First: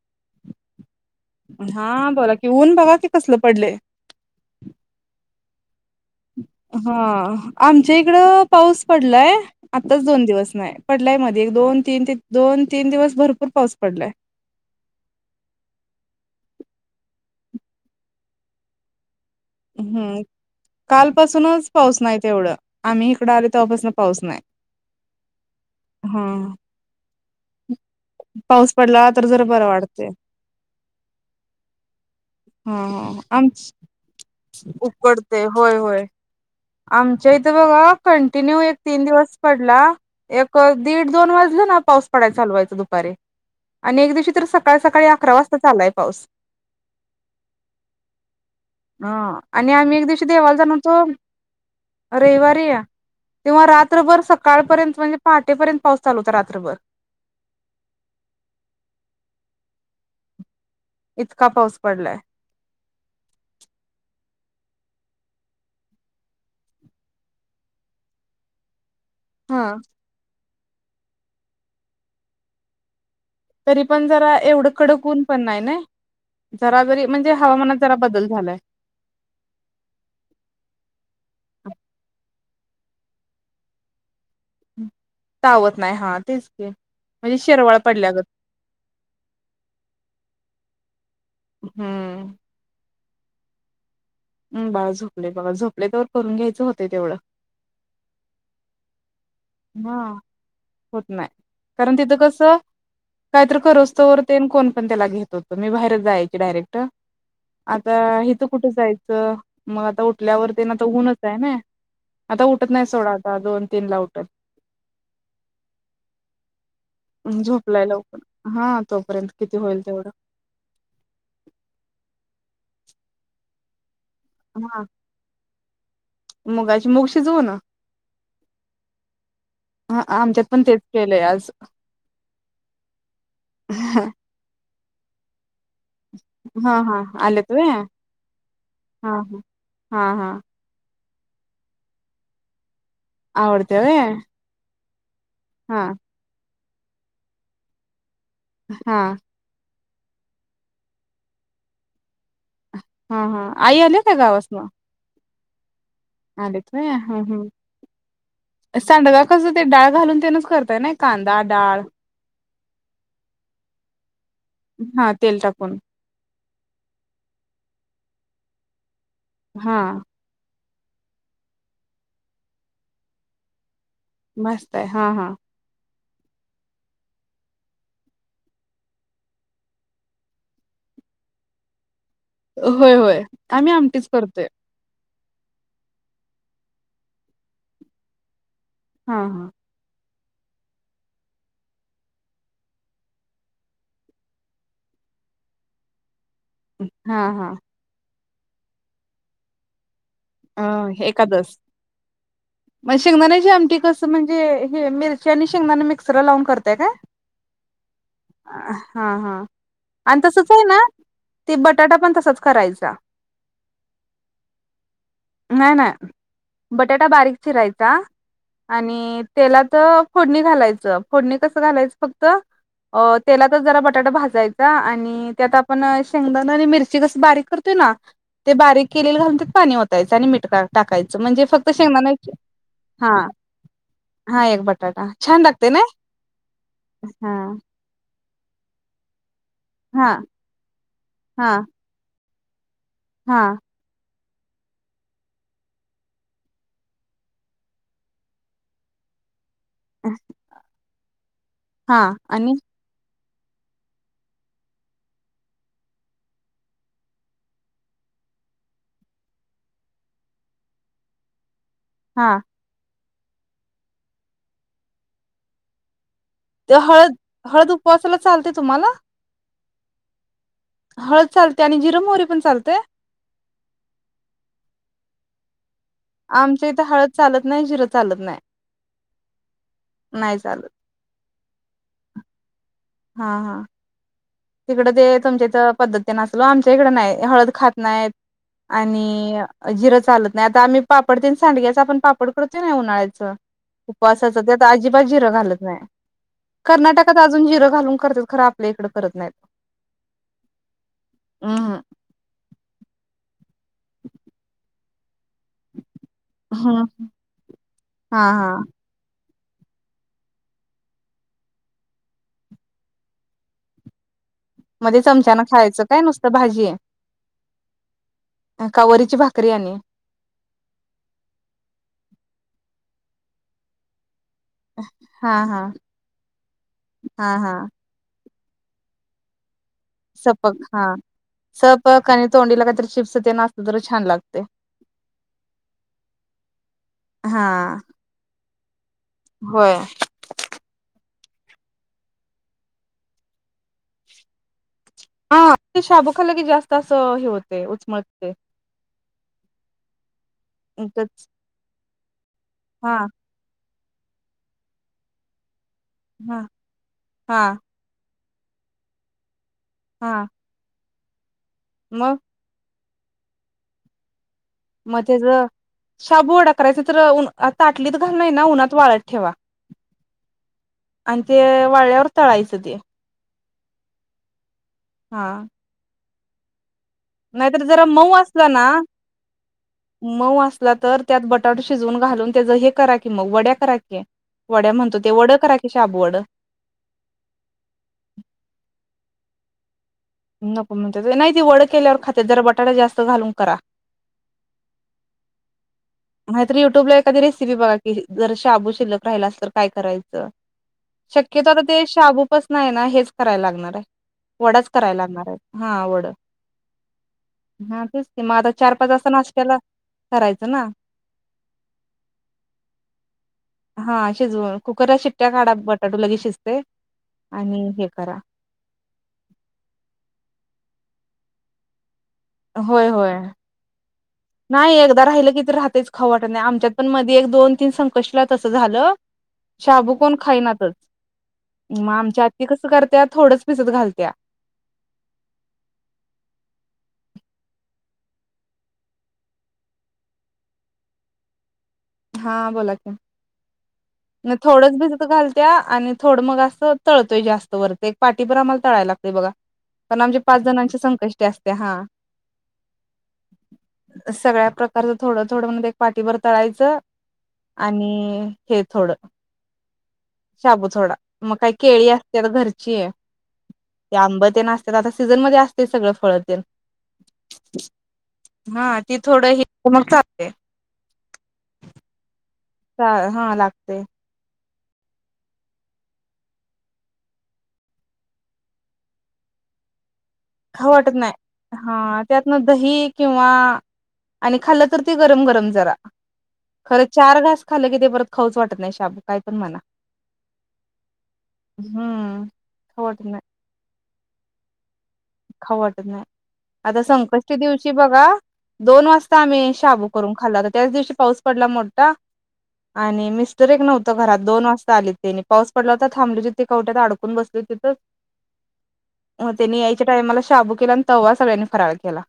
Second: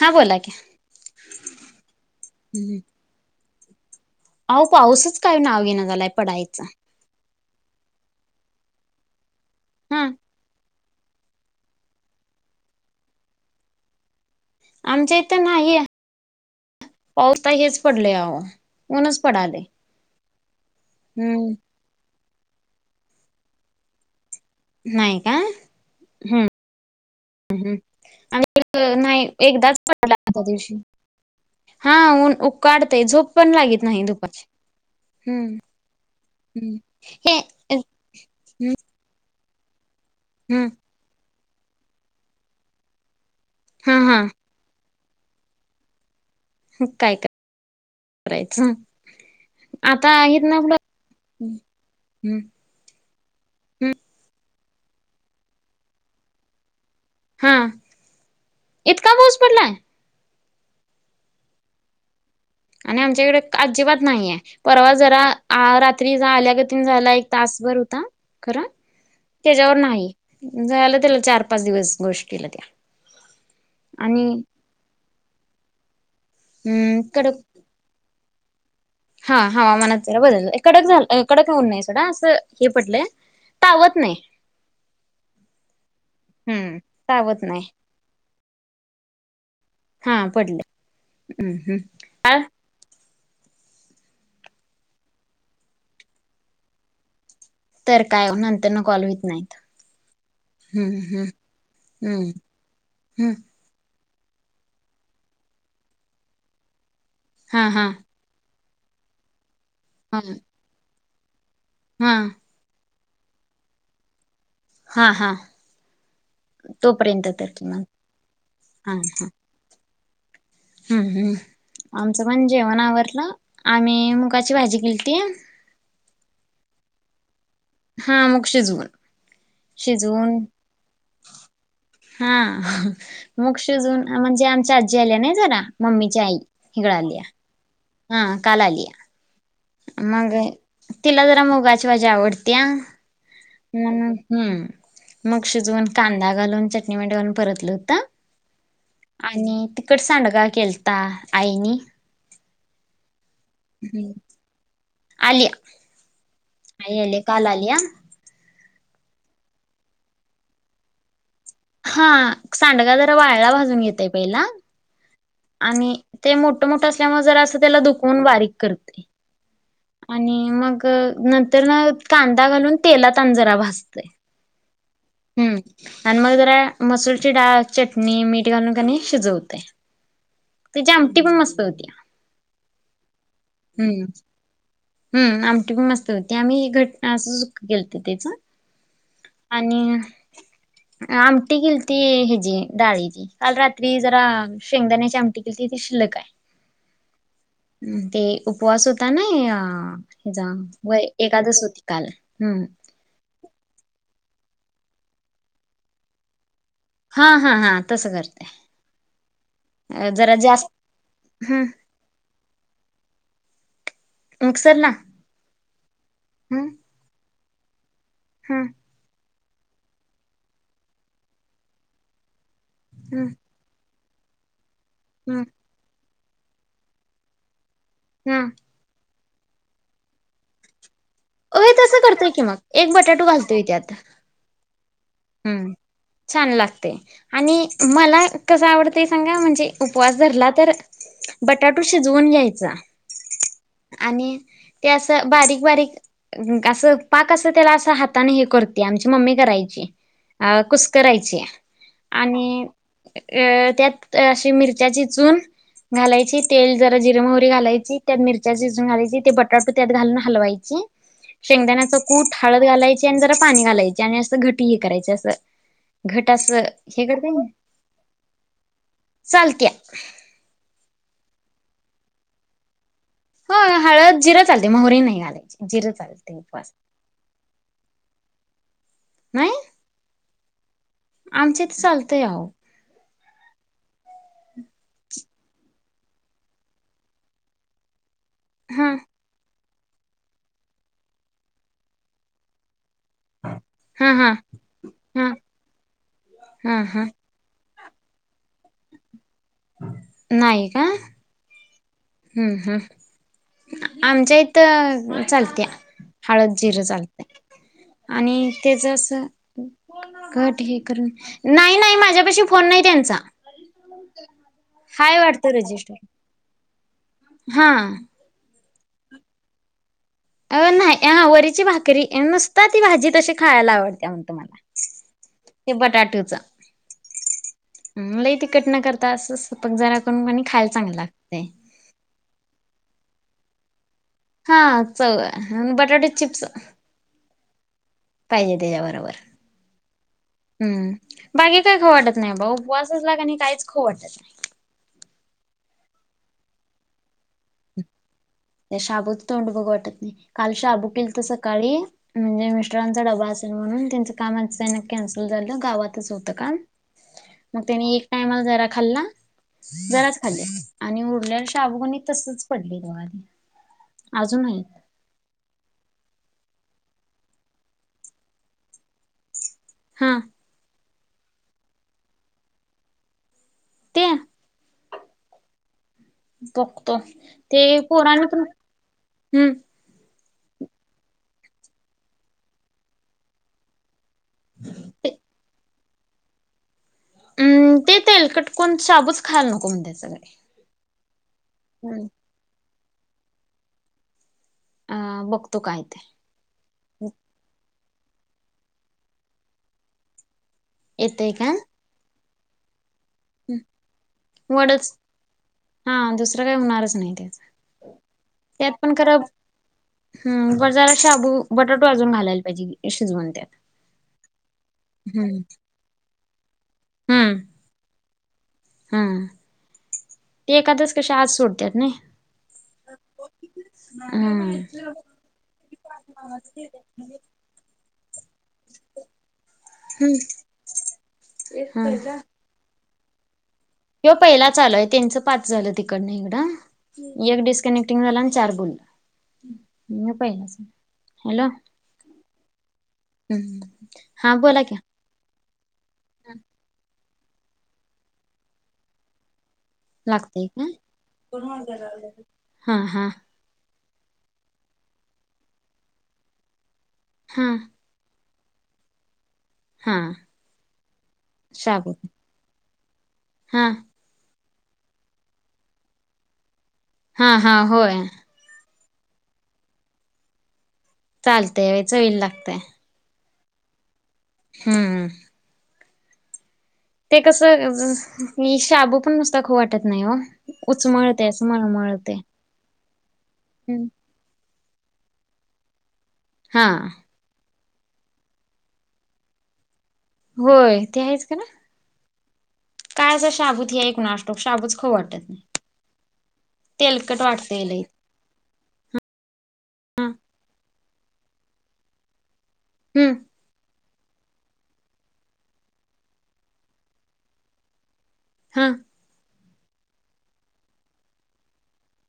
हा बोला की हा बोला कि ऊन बाबा कि कसलं पडले होह पाऊसच काय नाव घेना हा आमच्या इकड पाऊस पडलाय आत्ताच हा दोन दिवस नाही पडलाय मध्ये एक दोन तीन दोन तीन दिवस भरपूर पाऊस पडलाय आमच्या इथं नाही पाऊस हेच पडले म्हनच हम्म हम्म कालपासूनच पाऊस नाही तेवढं आम्ही इकडं आले तेव्हापासून पाऊस नाही नाही का, हा हम. हम हम पाऊस आणि पडला तर नाही जरा बरं एकदाच वाटतय पडला आदल्या दिवशी. हा ऊन हा -उकाडतय हा झोप आम पण लागित नाही दुपारची. उकडते हम्म होय होय, हम्म आमच्या हे इथे बघा कंटिन्यू हम्म एक तीन दिवस पाऊस पडला, एक हम्म अ दीड दोन वाजले ना पाऊस पडाय चालू व्हायचा दुपारी. हा आणि एक हा दिवशी तर सकाळ सकाळी अकरा वाजताच आलाय पाऊस. काय करायचं. अ आणि आम्ही एक आता दिवशी देवाला इथन जाणार पुढं होतो हम्म रयवारी या तेव्हा हम्म रात्रभर सक काळपर्यंत म्हणजे पहाटेपर्यंत पाऊस चालू होता रात्रभर. हा, इतका पाऊस पडलाय? इतका पाऊस पडलाय. आणि आमच्याकडे क अजिबात नाहीये, परवा जरा आ रात्री ज आल्यागत झाला एक तास भर होता खरं. हा त्याच्यावर नाही, झालं त्याला चार पाच दिवस गोष्टीला त्या. तरी पण आणि जरा एवढं कडक ऊन पण नाय ना, जरा हम्म जरी म्हणजे कडक हवामानात जरा बदल झालाय हा हवामानात जरा बदल, कडक झा कडक ऊन नाय सोडा असं हे पडलंय, तावत नाही. तावत नाही हा तेच की, हम्म म्हणजे तावत नाही शिरवाळ पडल्यागत. हा पडलंय, हम्म हम्म [unintelligible] हम्म, बाळ झोपलंय बघा झोपलंय तवर करून घ्यायचं होतंय तेवढं. तर काय ओ नंतरन कॉल हो हा, होत नाय, कारण तिथं हम्म कसं हम्म काहीतर करोस्तवर तेन कोण पण त्याला घेत होतं, मी बाहेर जायाची डायरेक्ट, हा हा आता हिथं कुठं जायचं? मग आता हा उठल्यावरती अन आता ऊनच आहे ना, हा आता उठत नस सोडा आता दोन तीनला उठल. हा हा. तोपर्यंत तर किमान झोपलाय लवकर हा तोपर्यंत किती होईल तेवढं? हम्म हम्म आमचं पण जेवण आवरलं आम्ही मुगाची भाजी हा केलती. मुगाची -मुग शिजवून? हा मुग शिजवून हा शिजवून आमच्यात पण तेच केलंय आज. हा मग शिजून हा म्हणजे, आमची आजी आल्या नाही जरा. मम्मीची आई हिकडं हा आल्या आलेत व्हय हा काल आल्या. हा हा हा मग तिला जरा मुगाची भाजी आवडत्या. आवडत्या व्हय म्हणून हम. मग हा शिजवून कांदा घालून चटणी मिठ घालून परतलं होत. हा. तिकट सांडगा केलता आईनी. हा हा आई आल्या का गावासन? आली. आलेत व्हय आई हम्म आल्या हम्म काल आल्या. सांडगा कसं ते डाळ घालून तेनच करताय नाय, कांदा, डाळ हा सांडगा जरा वाळला भाजून घेतोय पहिला. हा. तेल टाकून आणि ते मोठ मोठं असल्यामुळे जरा असं त्याला दुखवून बारीक करतय. हा आणि मग नंतर ना कांदा घालून तेला आणि तजरा भाज भाजतायं हा हा. आणि मग जरा मसूरची डाळ, चटणी, मीठ घालून कनइ शिजवतोय. तेची आमटी पण मस्त होत्या. होय होय, आम्ही आमटीच करतोय. हूं, आमटी पण मस्त होती. आम्ही घट्ट ना असंच केलंत तेच हा हा आणि [inaudible] आमटी केलती हेजी डाळीची. काल रात्री जरा शेंगदाण्याची आमटी केलती तीे लयकाय. हां, हां. उपवास होता नई आं. अं, एकादस, काल हम्म मग शेंगदाण्याची आमटी कसं म्हणं ते हे मिरच्या आणि शेंगदाण मिक्सरला लावून कर व्हय का, हा हा हा तसं करते हां, हां आणि जरा तसंच हाय जास्त ना. ते, हम् बटाटा पण तसाच करायचा. मिक्सरला? नाही, नाही, हम् बटाटा बारीक चिरायचा हम् आणि तेलात फोडणी घालायचं, फोडणी कसं घालायचं, फक्त हम् तेलातच जरा बटाटा भाजायचा आणि हम् त्यात आपण शेंगदाण आणि मिरची कस बारीक कर ते, ना हम् ते बारीक केलेले घालून पाणी वतायचं आणि मीट टाकायच. म्हणजे फक्त होय तसं शेंगदाणा, करतोय की मग एक बटाटू हां हां, एक बटाटा छान लागते हूं, ना छान लागतय हा आणि मला कसं आवडतंय सांगा, म्हण हा उपवास धरला तर बटाटू शिजवून घ्यायचा. हां. आणि ते असं बारीक बारीक असं पाक अस त्याला असं हाताने हे करत्या आमच्य - - मम्मी करायची. अ कुसकरायची आणि अ त्यात अशी मिरच्या चिचून - - घालायची तेल, जरा जिरं, मोहरी घालायची त्यात मिरच्या चेचून घालायच्या ते बटाटे त्यात घालून हलवायचे. [inaudible] शेंगदाण्याच कूट, हा हळद घालायची आणि जरा पाणी घालायचे, आणि असं घट हे करायचे असं घटच ते हे हळद करतोय किनइ हळद उपवासाला चालते तुम्हाला चालत्या. हळद चालत्या, आणि जिर, मोहरी पण चालतय? ह हळद जिर चालतयं मोहरी नाही घालायची. जिरं चालते आमच्या उपवास इथे हळद चालत नाही, जिरं चालत नाही नाही नाही. चाल आमच्या इथे चालतय आवो. हा हा. तिकडं ते तुमच्या इथं पद्धत तेन असल, आमच्या इकडं नाही हळद खात नाहीत. हा आणि जिरं चालत नाही, आणि आता आम्ही पापड तेन सांडग्याच आपण पापड करतो नाही उन्हाळ्यात च हा हा उपवासाचं त्यात अजिबात जिर हा घालत नाही, हा हा कर्नाटकात अजून जिरं घालून करत्यात खर आपल्या इकड करत नाहीत. नाही का? हा. हम हम आमच्या इथं चालत्या हळद, जिरं हं चालतंय हा आणि हा त्याच अस कट हे करून नाही नाही, माझ्या पशी फोन नाही त्यांचा. मग ते हाय चमच्यानं वाटत खायचं रजिस्टर. काय नुसतं भाजी हा. का वरीची भाकरी आणि अ नाही अ वरीची भाकरी नुसता ती भाजी तशी खायला आवडत्या. [unintelligible] हा हा ते बटाटूचं हा हा मला ये कट न करता असचं. सपक हा सपक आणि तोंडीला काहीतरी चिप्स तेन असल तर छान लागतंय हा चव बटाटे चिप्स हा पाहिजे, त्याच्यावर. होय हम्म बागे काही खो वाटत नाही बाऊ उपवासच लाग आणि काहीच ख वाटत नाही हा ते शाबुखाला की जास्त असं हे होत उचमळ शाबूच तोंड बघ वाटत नाही काल शाबू केल तर उगच सकाळी म्हणजे हा मिस्टरांचा डबा असेल म्हणून त्यांच काम त्यां कन्सल झालं गावातच होत हा का हा मग त्यानी टायमाला जरा खाल्ला जराच हा खाल्ली आणि उरलेला शाबगणी मग तसच पडली हो मध्येच शाबू डा करायचा तर ताटलीत घालणार ना उन्हात वाळत ठेवा हा अ ते वाळ वर् तळायसते ते हा कक नाहीतर जरा मऊ असला ना हम्म मऊ अस असला तर त्यात बटाट शिजवून घालून त्याच हे करा की मग वड्या करा क वड्या म्हणतो ते वड करा की शाब वड अम् ते ते येईल कटकण शाबूच खायल नकोम द्या नको म्हणते नाही त वड केल्यावर हम्म खाते जरा बटाटा जास्त घालून करा अ बघतो काय ते मात युट्यूब ला एखादी रेसिपी बघा कि जर शाबू शिल्लक राहिला अस तर काय करायचं येतय काय शक्यतो ते शाबूपच नाही आहे ना हेच करायला लागणार आहे वडाच वडच करायला लागणार आहे हा वड दुसरं काय होणारच नाही त्याच हा तेच ते मग आता चार पाच वाजता नाच केला हम बाजारा शाबू बटाटू अजून घालायला पाहिजे शिजव हा शिजवून कुकरला शिट्ट्या काढा बटाटू लगे शिजते आणि हे करा हम ते एखाद्याच कश आज सोडतत ना होय हो हम्म नाही एकदा राहिलं की राहतेच खवट नाही आमच्यात पण मध्ये एक दोन तीन सं तस झालं शबू कोण हम्म खानाच मग आमच्या आ कस कर त्या थोडं ह पहिला चालोय त्यांचं पाच झालं तिकडन इकडं एक डिस्कनेक्टिंग झाला आणि चार बुोलला पहिला हॅलो हा बोला हम्म हा बोला की थोडच भिस घालच त्या आणि थोडं मग असं तळतोय जास्त वर ते एक पाठीीभर आम्हाला तळायला लागते बघा पण आमच्या पाच लागतय का जणांची संकष्टी असते हा हा हा सगळ्या प्रकारच थोडं थोडं म्हणज एक पाठीीवरर तळायचं हा आणि हे थोडं हा शाबूचोडा मग काही केळी शाबू असते तर घरची आहे हा ते आंब ते नाते त्यात आता सीझन मध्ये असते सगळं फळ ते हा हा होय ती थोड ह मग चालते चालत वच होईल ला हा लागते हम्मम ते कसंई शाबू पण नुसत खू वाटत नाही हो. ह वाटत उचमळते असं नाही हा मळमळते त्यातन दही किंवा आणि खा गम गरम हा. ख चार घ खालं कि ते परत खाऊच वाटत नाही शाब काय पण मला होय ते आहेच का ना खाऊ वाटत काय नाही असं शाबूत आहे कुणासटो शाबूच खावू वाटत. नाही. खाऊ वाटत नाही. आता तेलकट संकष्टी वाटतंय दिवशी लई बघा दोन वाजता आम्ही शाबू करून खाल्ला तर त्याच दिवशी पाऊस पडला मोठा आणि हम्म मिस्टर एक नव्ह त घरात दोन वाजता आलीत तेनी पाऊस पडला होता. थांबलीत तिथे कवट्यात अडकून बसली तिथंच. हा मग त्यांनी यायच्या टाइमाला शाबू केला आणि तेव्हा सगळ्यांनी फराळ केला.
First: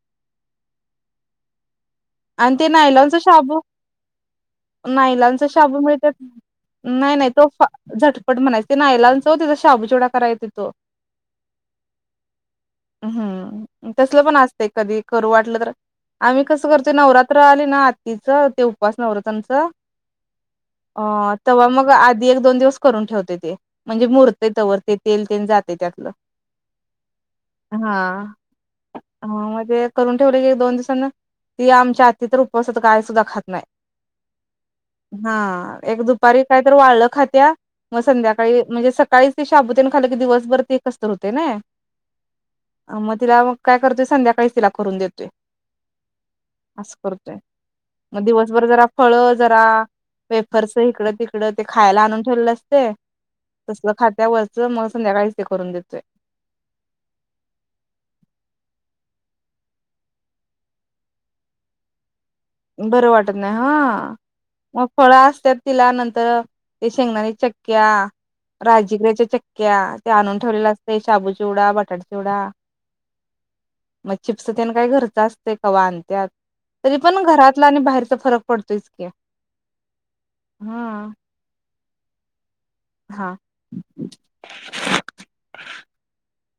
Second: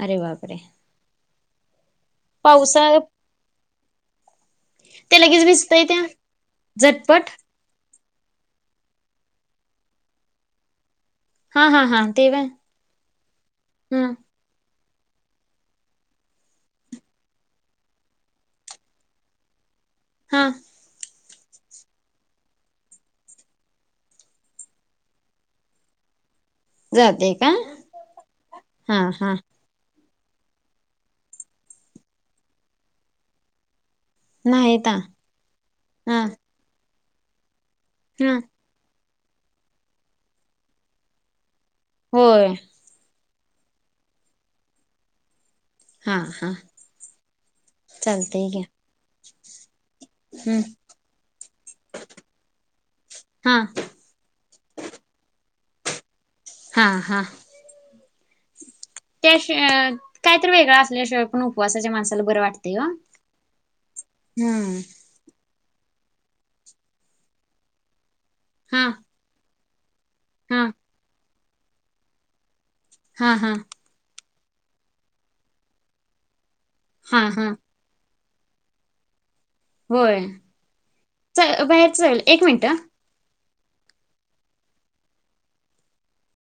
अरे बापरे, आणि ते पावसा नायलॉनचा शाबू ते लगेच नाईलाॅनचा शाबू भिजतय त्या मिळतात. नाही झटपट नाही तो फा झटपट म्हणायचें नायलांचा त्याचा शाबूवडा करायचा तो, हा हा हा ते व्हय हम्म हा तसल पण असतय. कधी करू वाटलं तर आम्ही कस करतोय. नवरात्र आले ना आत्तीचं ते उपास नवरात्रचं हा ह तेव्हा मग आधी एक दोन दिवस करून ठेवते. ते म्हणजे मुरतय तवर ते तेल तेल जाते त्यातलं, जाते का हा हा म्हणजे, करून ठेवले की दोन दिवसांना ती आमची आती तर उपवासाला कायसुद्धा खात नाही. हा एक दुपारी कायतरी वाळलं खात्या. मग हा संध्याकाळी म्हणजे सकाळीच ते शाबुतेन खाल की दिवसभर ते कसतर होते नाही. होय. तिला मग काय करतोय संध्याकाळी तिला करून देतोय. हा हा अस करतोय मग चालतंय घ्या दिवसभर जरा फळ जरा हम्म वेफर्स इकडं तिकडं ते खायला आणून ठेवलेलं असते. हा तसलं खात्या वरिच मग संध्याकाळीच ते करून देतोय. हा हा त्या काहीतरी वेगळं असल्याशिवाय पण उपवासाच्या माणसाला बरं वाटतंय ओ. बरं वाटत नाही हा हम्म. मग फळ असत्यात. तिला नंतर ते शेंगदाणाच्या चक्क्या, हा राजीगऱ्याच्या चक्क्या. ते आणून हा ठेवले असते शाबू चिवडा, बटाटा चिवडा हा हा चिप्स तेन काय घरचं असतय. कवा आणत्यात हा तरीपण हा घरातल आणि बाहेरचं फरक पडतोयच की. होय, हा चल बाहेर चल एक मिनिटं, ह